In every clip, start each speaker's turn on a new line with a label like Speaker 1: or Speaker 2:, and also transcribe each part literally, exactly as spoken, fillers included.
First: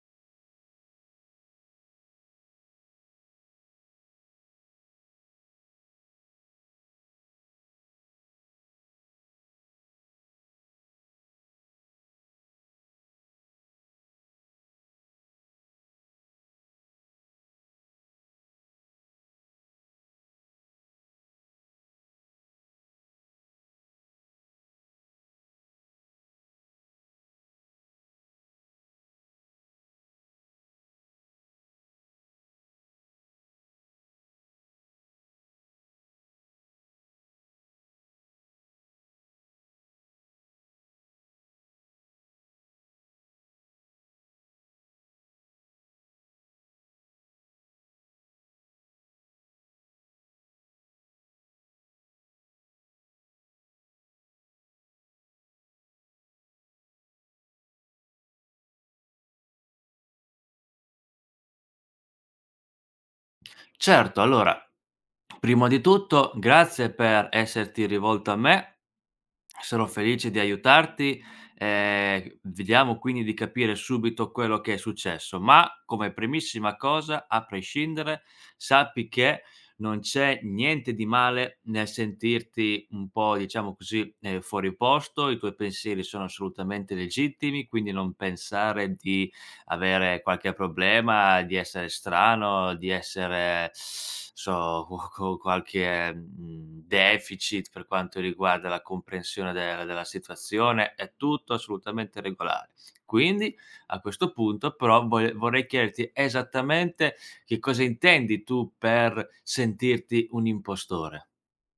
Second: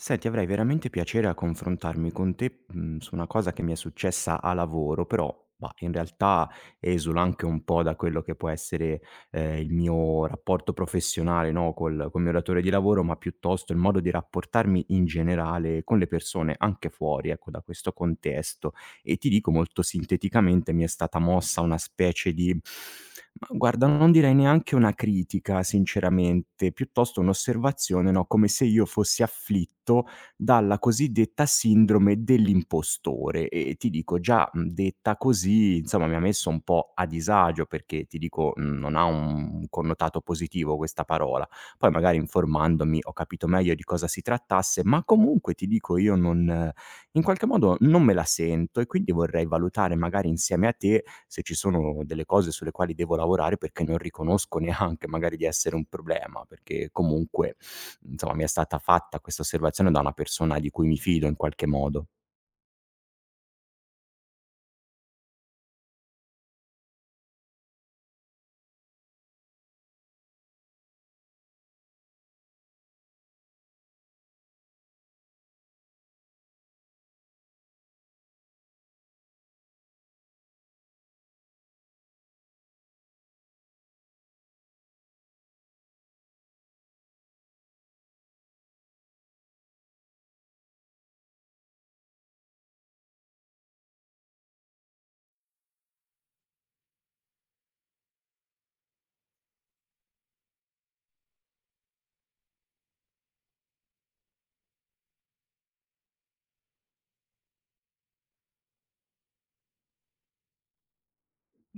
Speaker 1: Senti, avrei veramente piacere a confrontarmi con te, mhmm, su una cosa che mi è successa a lavoro, però, bah, in realtà esula anche un po' da quello che può essere, ehm, il mio rapporto professionale, no, col col mio datore di lavoro, ma piuttosto il modo di rapportarmi in generale con le persone, anche fuori, ecco, da questo contesto. E ti dico molto sinteticamente mi è stata mossa una specie di, ma guarda, non direi neanche una critica, sinceramente, piuttosto un'osservazione, no, come se io fossi afflitto dalla cosiddetta sindrome dell'impostore. E ti dico già, mhmm, detta così insomma mi ha messo un po' a disagio, perché ti dico, mhmm, non ha un connotato positivo questa parola. Poi magari informandomi ho capito meglio di cosa si trattasse, ma comunque ti dico io non, in qualche modo non me la sento, e quindi vorrei valutare magari insieme a te se ci sono delle cose sulle quali devo lavorare, perché non riconosco neanche magari di essere un problema, perché comunque, insomma, mi è stata fatta questa osservazione da una persona di cui mi fido in qualche modo.
Speaker 2: Certo, allora, prima di tutto grazie per esserti rivolto a me, sarò felice di aiutarti, ehm, vediamo quindi di capire subito quello che è successo, ma come primissima cosa, a prescindere, sappi che non c'è niente di male nel sentirti un po', diciamo così, ehm, fuori posto, i tuoi pensieri sono assolutamente legittimi, quindi non pensare di avere qualche problema, di essere strano, di essere so co co qualche, mhmm, deficit per quanto riguarda la comprensione del della situazione, è tutto assolutamente regolare. Quindi a questo punto però voe vorrei chiederti esattamente che cosa intendi tu per sentirti un impostore.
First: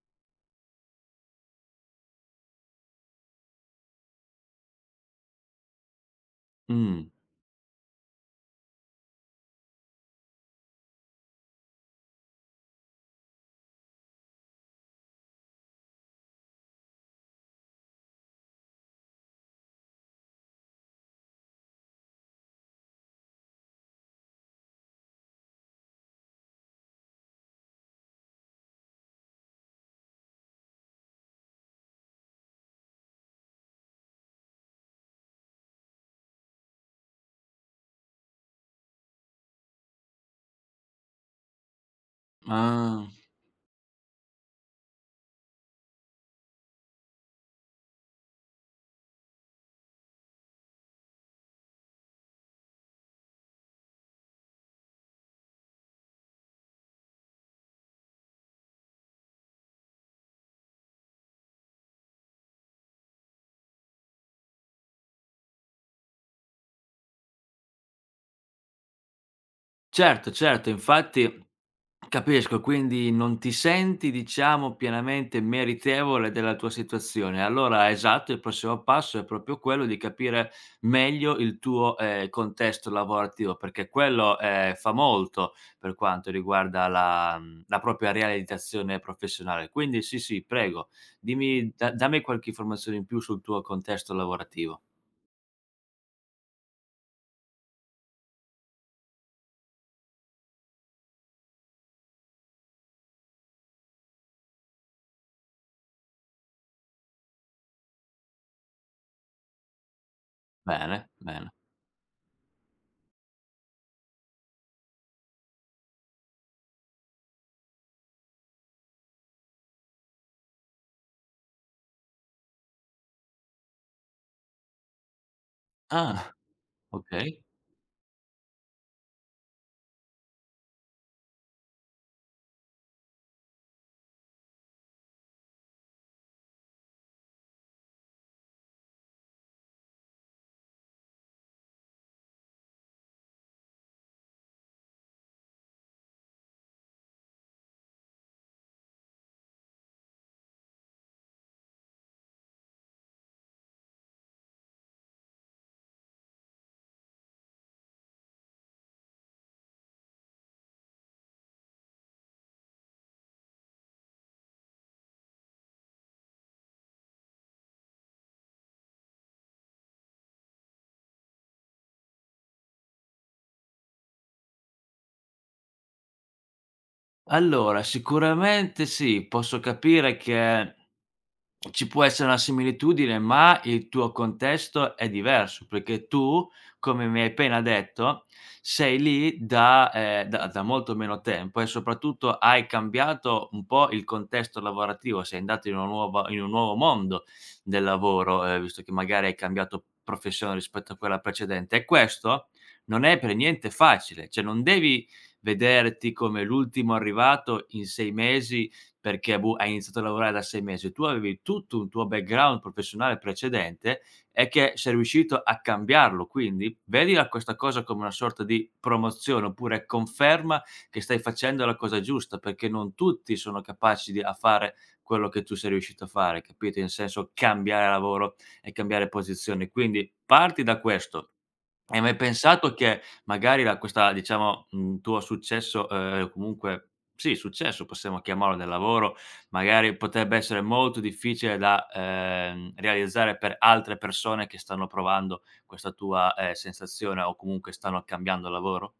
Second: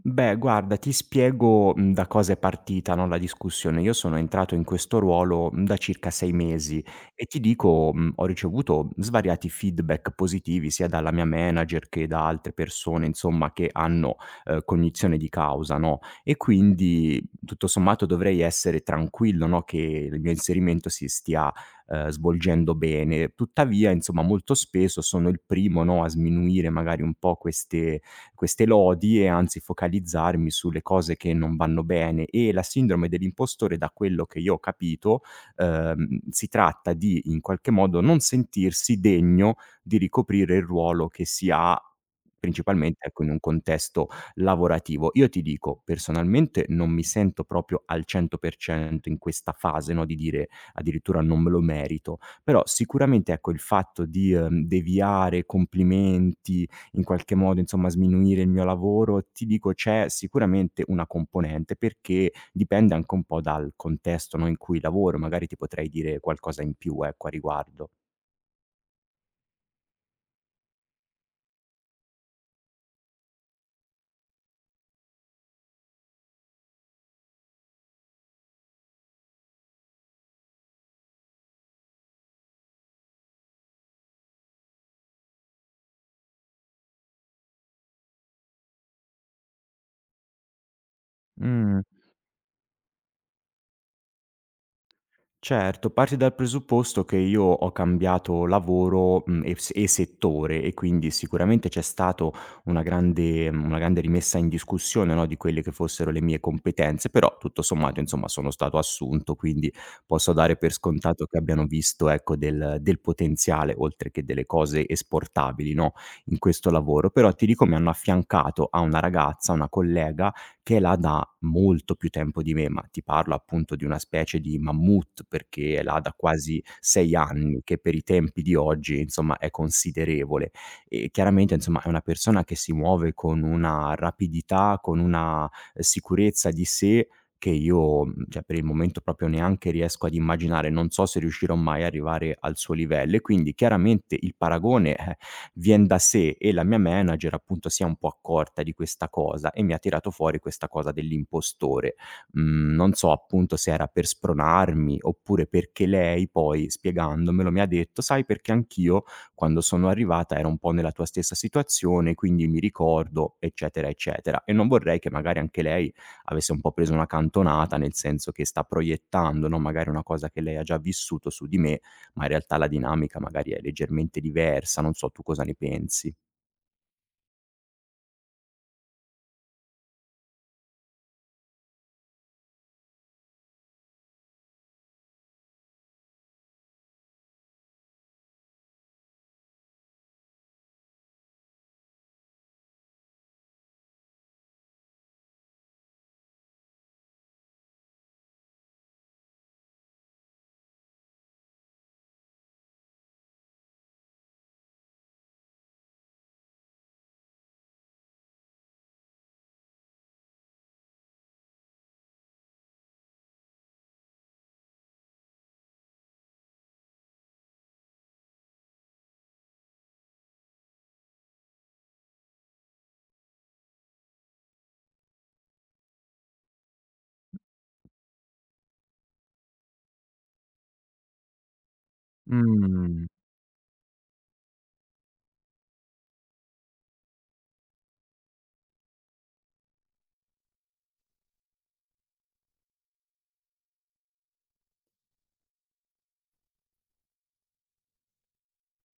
Speaker 1: Beh, guarda, ti spiego, mhmm, da cosa è partita, no, la discussione. Io sono entrato in questo ruolo, mhmm, da circa sei mesi,
Speaker 2: Mh,
Speaker 1: e ti dico, mhmm, ho ricevuto svariati feedback positivi sia dalla mia manager che da altre persone, insomma, che hanno, ehm, cognizione di causa, no, e quindi tutto sommato dovrei essere tranquillo, no, che il mio inserimento si stia, ehm, svolgendo bene. Tuttavia, insomma, molto spesso sono il primo, no, a sminuire magari un po' queste queste lodi e anzi focalizzarmi sulle cose che non vanno bene. E la sindrome dell'impostore, da quello che io ho capito, ehm, si tratta di, in qualche modo, non sentirsi degno di ricoprire il ruolo che si ha principalmente,
Speaker 2: ah.
Speaker 1: ecco, in un contesto lavorativo. Io ti dico, personalmente non mi sento proprio al cento per cento in questa fase, no, di dire addirittura non me lo merito, però sicuramente, ecco, il fatto di, ehm, deviare complimenti, in qualche modo, insomma, sminuire il mio lavoro, ti dico c'è sicuramente una componente, perché dipende anche un po' dal contesto, no, in cui lavoro. Magari ti potrei dire qualcosa in più, ecco, a riguardo.
Speaker 2: Certo, certo, infatti capisco, quindi non ti senti, diciamo, pienamente meritevole della tua situazione. Allora, esatto, il prossimo passo è proprio quello di capire meglio il tuo, ehm, contesto lavorativo, perché quello, ehm, fa molto per quanto riguarda la mhmm, la propria realizzazione professionale. Quindi sì, sì, prego, dimmi
Speaker 1: Mh.
Speaker 2: da dammi qualche informazione in più sul tuo contesto lavorativo.
Speaker 1: Certo, parti dal presupposto che io ho cambiato lavoro, mhmm, e s e settore, e quindi sicuramente c'è stato una grande, mhmm, una grande rimessa in discussione, no, di quelle che fossero le mie competenze, però tutto sommato insomma sono stato assunto, quindi posso dare per
Speaker 2: Bene,
Speaker 1: scontato che
Speaker 2: bene.
Speaker 1: abbiano visto, ecco, del del potenziale oltre che delle cose esportabili, no, in questo lavoro. Però ti dico mi hanno affiancato a una ragazza, una collega che è là da molto più tempo di me, ma ti parlo appunto di una specie di mammut, perché è là da
Speaker 2: Ah,
Speaker 1: quasi sei
Speaker 2: okay.
Speaker 1: anni, che per i tempi di oggi, insomma, è considerevole. E chiaramente, insomma, è una persona che si muove con una rapidità, con una, eh, sicurezza di sé che io, mhmm, cioè per il momento proprio neanche riesco ad immaginare, non so se riuscirò mai a arrivare al suo livello, e quindi chiaramente il paragone, eh, vien da sé. E la mia manager appunto si è un po' accorta di questa cosa e mi ha tirato fuori questa cosa dell'impostore. Mhmm, non so appunto se era per spronarmi, oppure perché lei poi spiegandomelo mi ha detto: "Sai, perché anch'io quando sono arrivata ero un po' nella tua stessa situazione, quindi mi ricordo", eccetera, eccetera. E non vorrei che magari anche lei avesse un po' preso una cantonata, nel senso che sta proiettando, no, magari una cosa che lei ha già vissuto su di me, ma in realtà la dinamica magari è leggermente diversa, non so tu cosa ne pensi.
Speaker 2: Allora, sicuramente sì, posso capire che ci può essere una similitudine, ma il tuo contesto è diverso, perché tu, come mi hai appena detto, sei lì da ehm, da da molto meno tempo e soprattutto hai cambiato un po' il contesto lavorativo, sei andato in una nuova in un nuovo mondo del lavoro, ehm, visto che magari hai cambiato professione rispetto a quella precedente e questo non è per niente facile, cioè non devi vederti come l'ultimo arrivato in sei mesi perché, boh, hai iniziato a lavorare da sei mesi, tu avevi tutto un tuo background professionale precedente e che sei riuscito a cambiarlo. Quindi vedila questa cosa come una sorta di promozione, oppure conferma che stai facendo la cosa giusta, perché non tutti sono capaci di a fare quello che tu sei riuscito a fare, capito? In senso cambiare lavoro e cambiare posizione. Quindi parti da questo, hai mai pensato che
Speaker 1: Mhmm,
Speaker 2: magari la questa diciamo, mhmm, tuo successo, ehm, comunque sì, successo possiamo chiamarlo del lavoro, magari potrebbe essere molto difficile da, ehm, realizzare per altre persone che stanno provando questa tua, ehm, sensazione o comunque stanno cambiando lavoro?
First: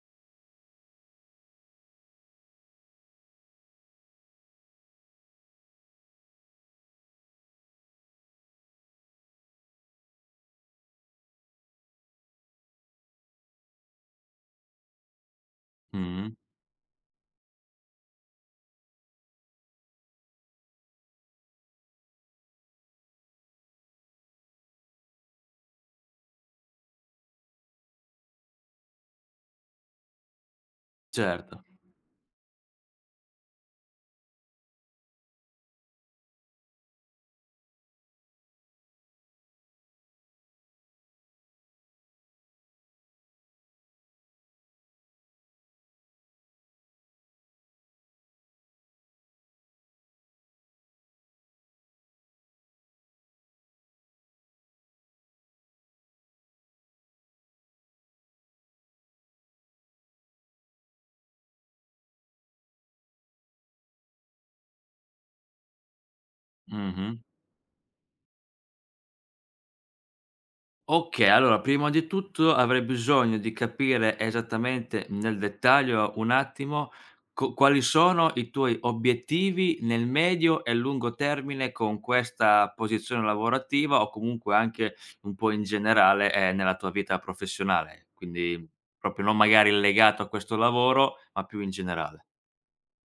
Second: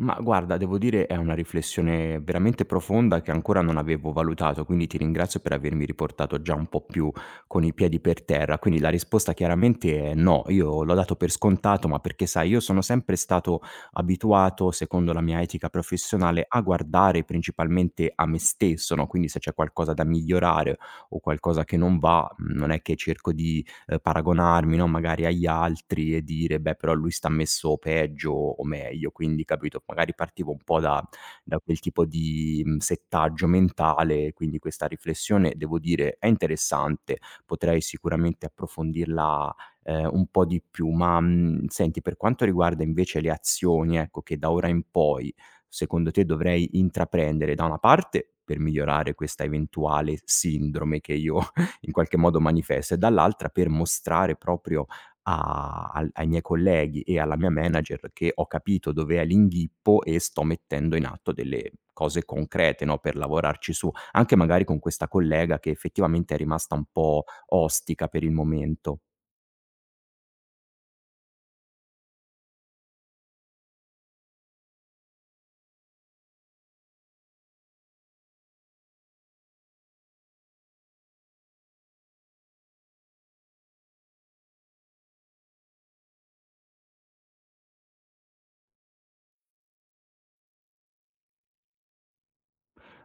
Speaker 1: ma guarda, devo dire è una riflessione veramente profonda che ancora non avevo valutato, quindi ti ringrazio per avermi riportato già un po' più con i piedi per terra. Quindi la risposta chiaramente è no, io l'ho dato per scontato, ma perché sai io sono sempre stato abituato, secondo la mia etica
Speaker 2: Mh-mh,
Speaker 1: professionale, a guardare principalmente a me stesso, no, quindi se c'è qualcosa da migliorare o qualcosa che non va, mhmm, non è che cerco di, ehm, paragonarmi, no, magari agli altri e dire: "Beh, però lui sta messo peggio o meglio". Quindi, capito, magari partivo un po' da, da
Speaker 2: certo.
Speaker 1: quel tipo di, mhmm, settaggio mentale, quindi questa riflessione, devo dire, è interessante, potrei sicuramente approfondirla, ehm, un po' di più. Ma, mhmm, senti, per quanto riguarda invece le azioni, ecco, che da ora in poi, secondo te dovrei intraprendere, da una parte per migliorare questa eventuale sindrome che io in qualche modo manifesta, e dall'altra per mostrare proprio a al ai miei colleghi e alla mia manager che ho capito dov'è l'inghippo e sto mettendo in atto delle cose concrete, no, per lavorarci su, anche magari con questa collega che effettivamente è rimasta un
Speaker 2: Mh-mh.
Speaker 1: po' ostica per il momento.
Speaker 2: Okay, allora prima di tutto avrei bisogno di capire esattamente nel dettaglio un attimo co quali sono i tuoi obiettivi nel medio e lungo termine con questa posizione lavorativa o comunque anche un po' in generale, ehm, nella tua vita professionale, quindi proprio non magari legato a questo lavoro, ma più in generale.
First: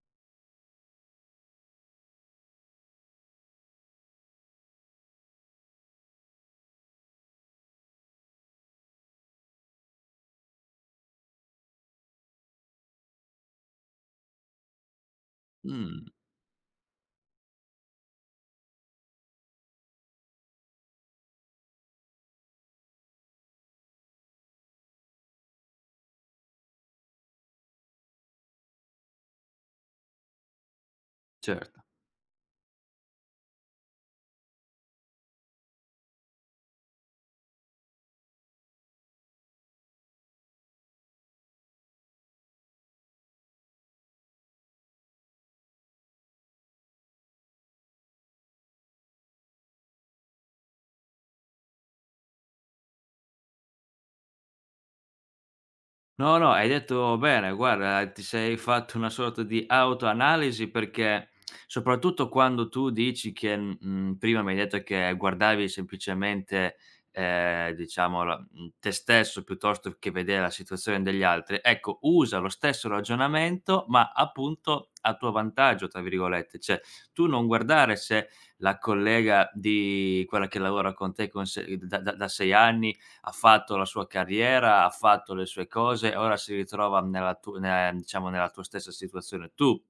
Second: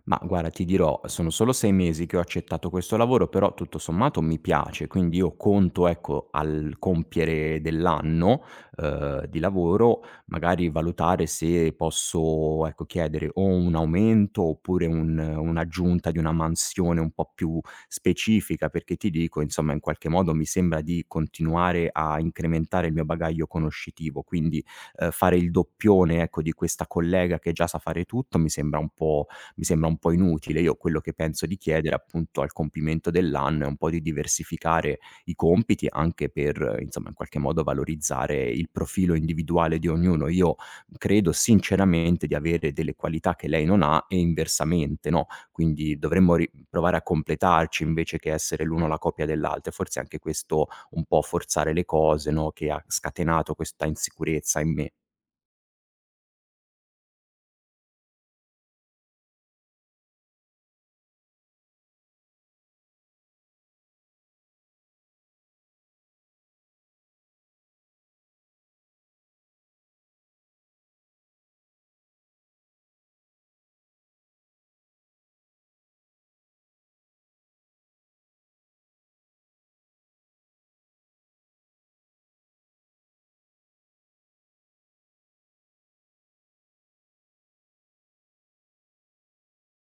Speaker 1: Ma guarda, ti dirò, sono solo sei mesi che ho accettato questo lavoro, però tutto sommato mi piace, quindi io conto, ecco, al compiere dell'anno, uhm, di lavoro, magari valutare se posso, ecco, chiedere o un aumento oppure un
Speaker 2: Mh,
Speaker 1: un'aggiunta di una mansione un po' più specifica, perché ti dico, insomma, in qualche modo mi sembra di continuare a incrementare il mio bagaglio conoscitivo, quindi, uhm, fare il doppione, ecco, di questa collega che già sa fare tutto mi sembra un po' mi sembra un po' inutile. Io quello che penso di
Speaker 2: cer
Speaker 1: chiedere appunto al compimento dell'anno è un po' di diversificare i compiti anche per, eh, insomma, in qualche modo valorizzare il profilo individuale di ognuno. Io credo sinceramente di avere delle qualità che lei non ha, e inversamente, no, quindi dovremmo ri provare a completarci invece che essere l'uno la copia dell'altro. E forse anche questo un po' forzare le cose, no, che ha scatenato questa insicurezza in me.
Speaker 2: No, no, hai detto bene, guarda, ti sei fatto una sorta di autoanalisi perché soprattutto quando tu dici che, mhmm, prima mi hai detto che guardavi semplicemente, ehm, diciamo la mhmm, te stesso piuttosto che vedere la situazione degli altri, ecco, usa lo stesso ragionamento ma appunto a tuo "vantaggio" tra virgolette, cioè tu non guardare se la collega di quella che lavora con te con se da da da sei anni ha fatto la sua carriera, ha fatto le sue cose, ora si ritrova nella tu ne diciamo nella tua stessa situazione. Tu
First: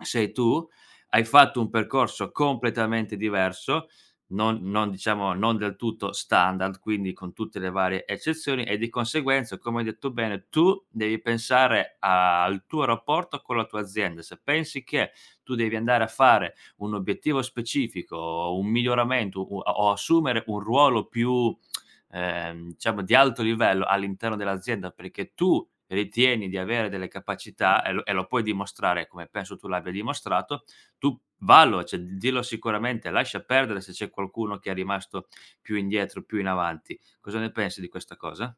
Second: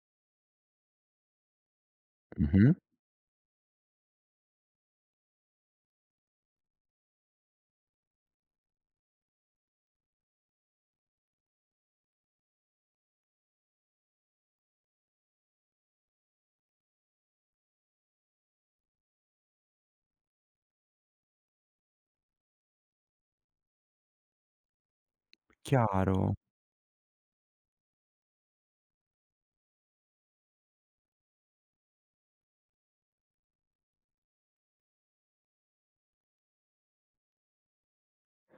Speaker 2: sei tu, hai fatto un percorso
Speaker 1: Mh-mh.
Speaker 2: completamente diverso, non non diciamo non del tutto standard, quindi con tutte le varie eccezioni e di conseguenza, come hai detto bene, tu devi pensare a- al tuo rapporto con la tua azienda. Se pensi che tu devi andare a fare un obiettivo specifico o un miglioramento u o assumere un ruolo più ehm, diciamo di alto livello all'interno dell'azienda, perché tu
Speaker 1: Chiaro.
Speaker 2: ritieni di avere delle capacità e lo e lo puoi dimostrare, come penso tu l'abbia dimostrato, tu vallo, cioè d dillo sicuramente, lascia perdere se c'è qualcuno che è rimasto più indietro, più in avanti. Cosa ne pensi di questa cosa?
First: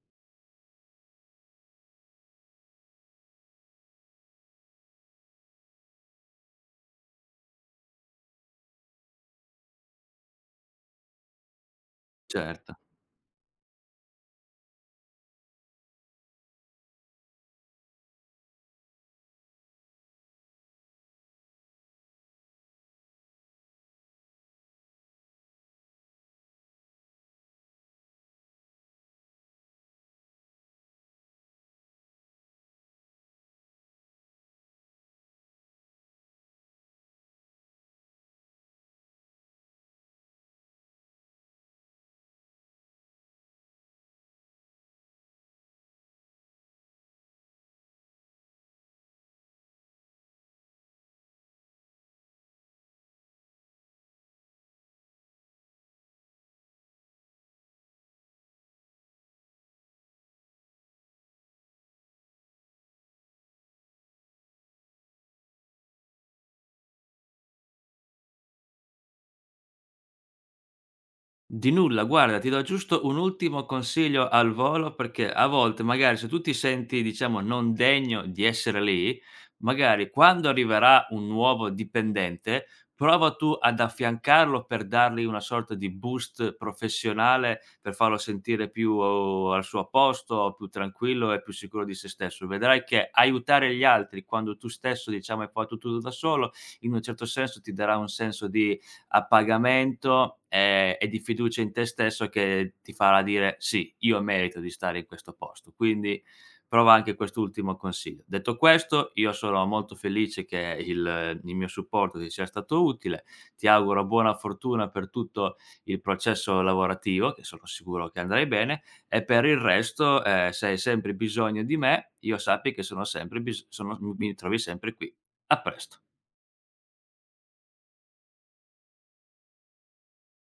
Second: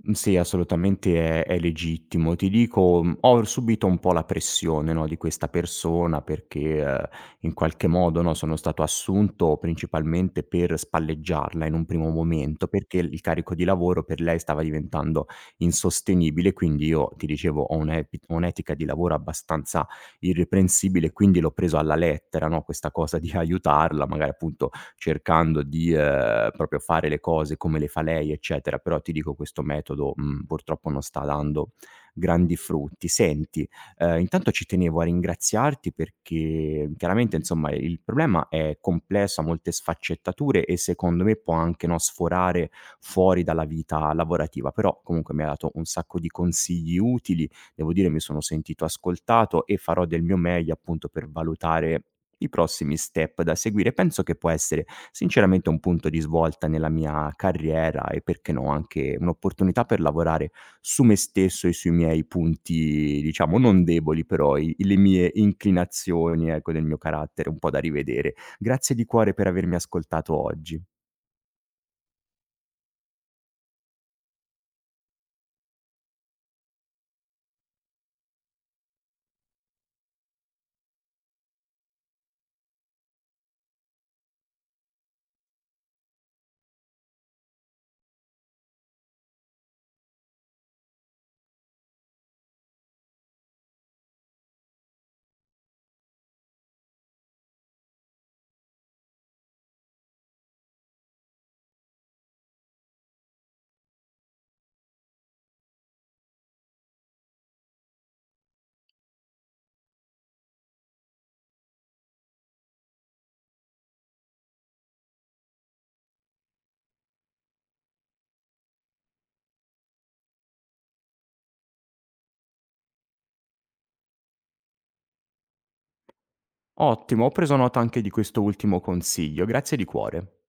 Speaker 1: Mhmm, sì, assolutamente è è legittimo. Ti dico, mhmm, ho subito un po' la pressione, no, di questa persona perché, ehm, in qualche modo, no, sono stato assunto principalmente per spalleggiarla in un primo momento,
Speaker 2: Certo.
Speaker 1: perché il carico di lavoro per lei stava diventando insostenibile. Quindi io, ti dicevo, ho un'epi un'etica di lavoro abbastanza irreprensibile, quindi l'ho preso alla lettera, no, questa cosa di aiutarla, magari appunto cercando di, ehm, proprio fare le cose come le fa lei, eccetera, però ti dico questo metodo, mhmm, purtroppo non sta dando grandi frutti. Senti, ehm, intanto ci tenevo a ringraziarti perché chiaramente, insomma, il problema è complesso, ha molte sfaccettature e secondo me può anche, no, sforare fuori dalla vita lavorativa, però comunque mi hai dato un sacco di consigli utili, devo dire mi sono sentito ascoltato e farò del mio meglio appunto per valutare i prossimi step da seguire. Penso che può essere sinceramente un punto di svolta nella mia carriera e perché no, anche un'opportunità per lavorare su me stesso e sui miei punti, diciamo non deboli, però i le mie inclinazioni, ecco, del mio carattere un po' da rivedere. Grazie di cuore per avermi ascoltato oggi.
Speaker 2: Di nulla, guarda, ti do giusto un ultimo consiglio al volo perché a volte magari se tu ti senti, diciamo, non degno di essere lì, magari quando arriverà un nuovo dipendente, prova tu ad affiancarlo per dargli una sorta di boost professionale, per farlo sentire più oh, al suo posto, più tranquillo e più sicuro di se stesso. Vedrai che aiutare gli altri quando tu stesso, diciamo, hai fatto tutto da solo, in un certo senso ti darà un senso di a pagamento e e di fiducia in te stesso che ti farà dire: "Sì, io merito di stare in questo posto". Quindi prova anche quest'ultimo consiglio. Detto questo, io sono molto felice che il il mio supporto ti sia stato utile. Ti auguro buona fortuna per tutto il processo lavorativo, che sono sicuro che andrai bene, e per il resto, ehm, se hai sempre bisogno di me, io sappi che sono sempre bis sono mi trovi sempre qui. A presto.
Speaker 1: Ottimo, ho preso nota anche di questo ultimo consiglio, grazie di cuore.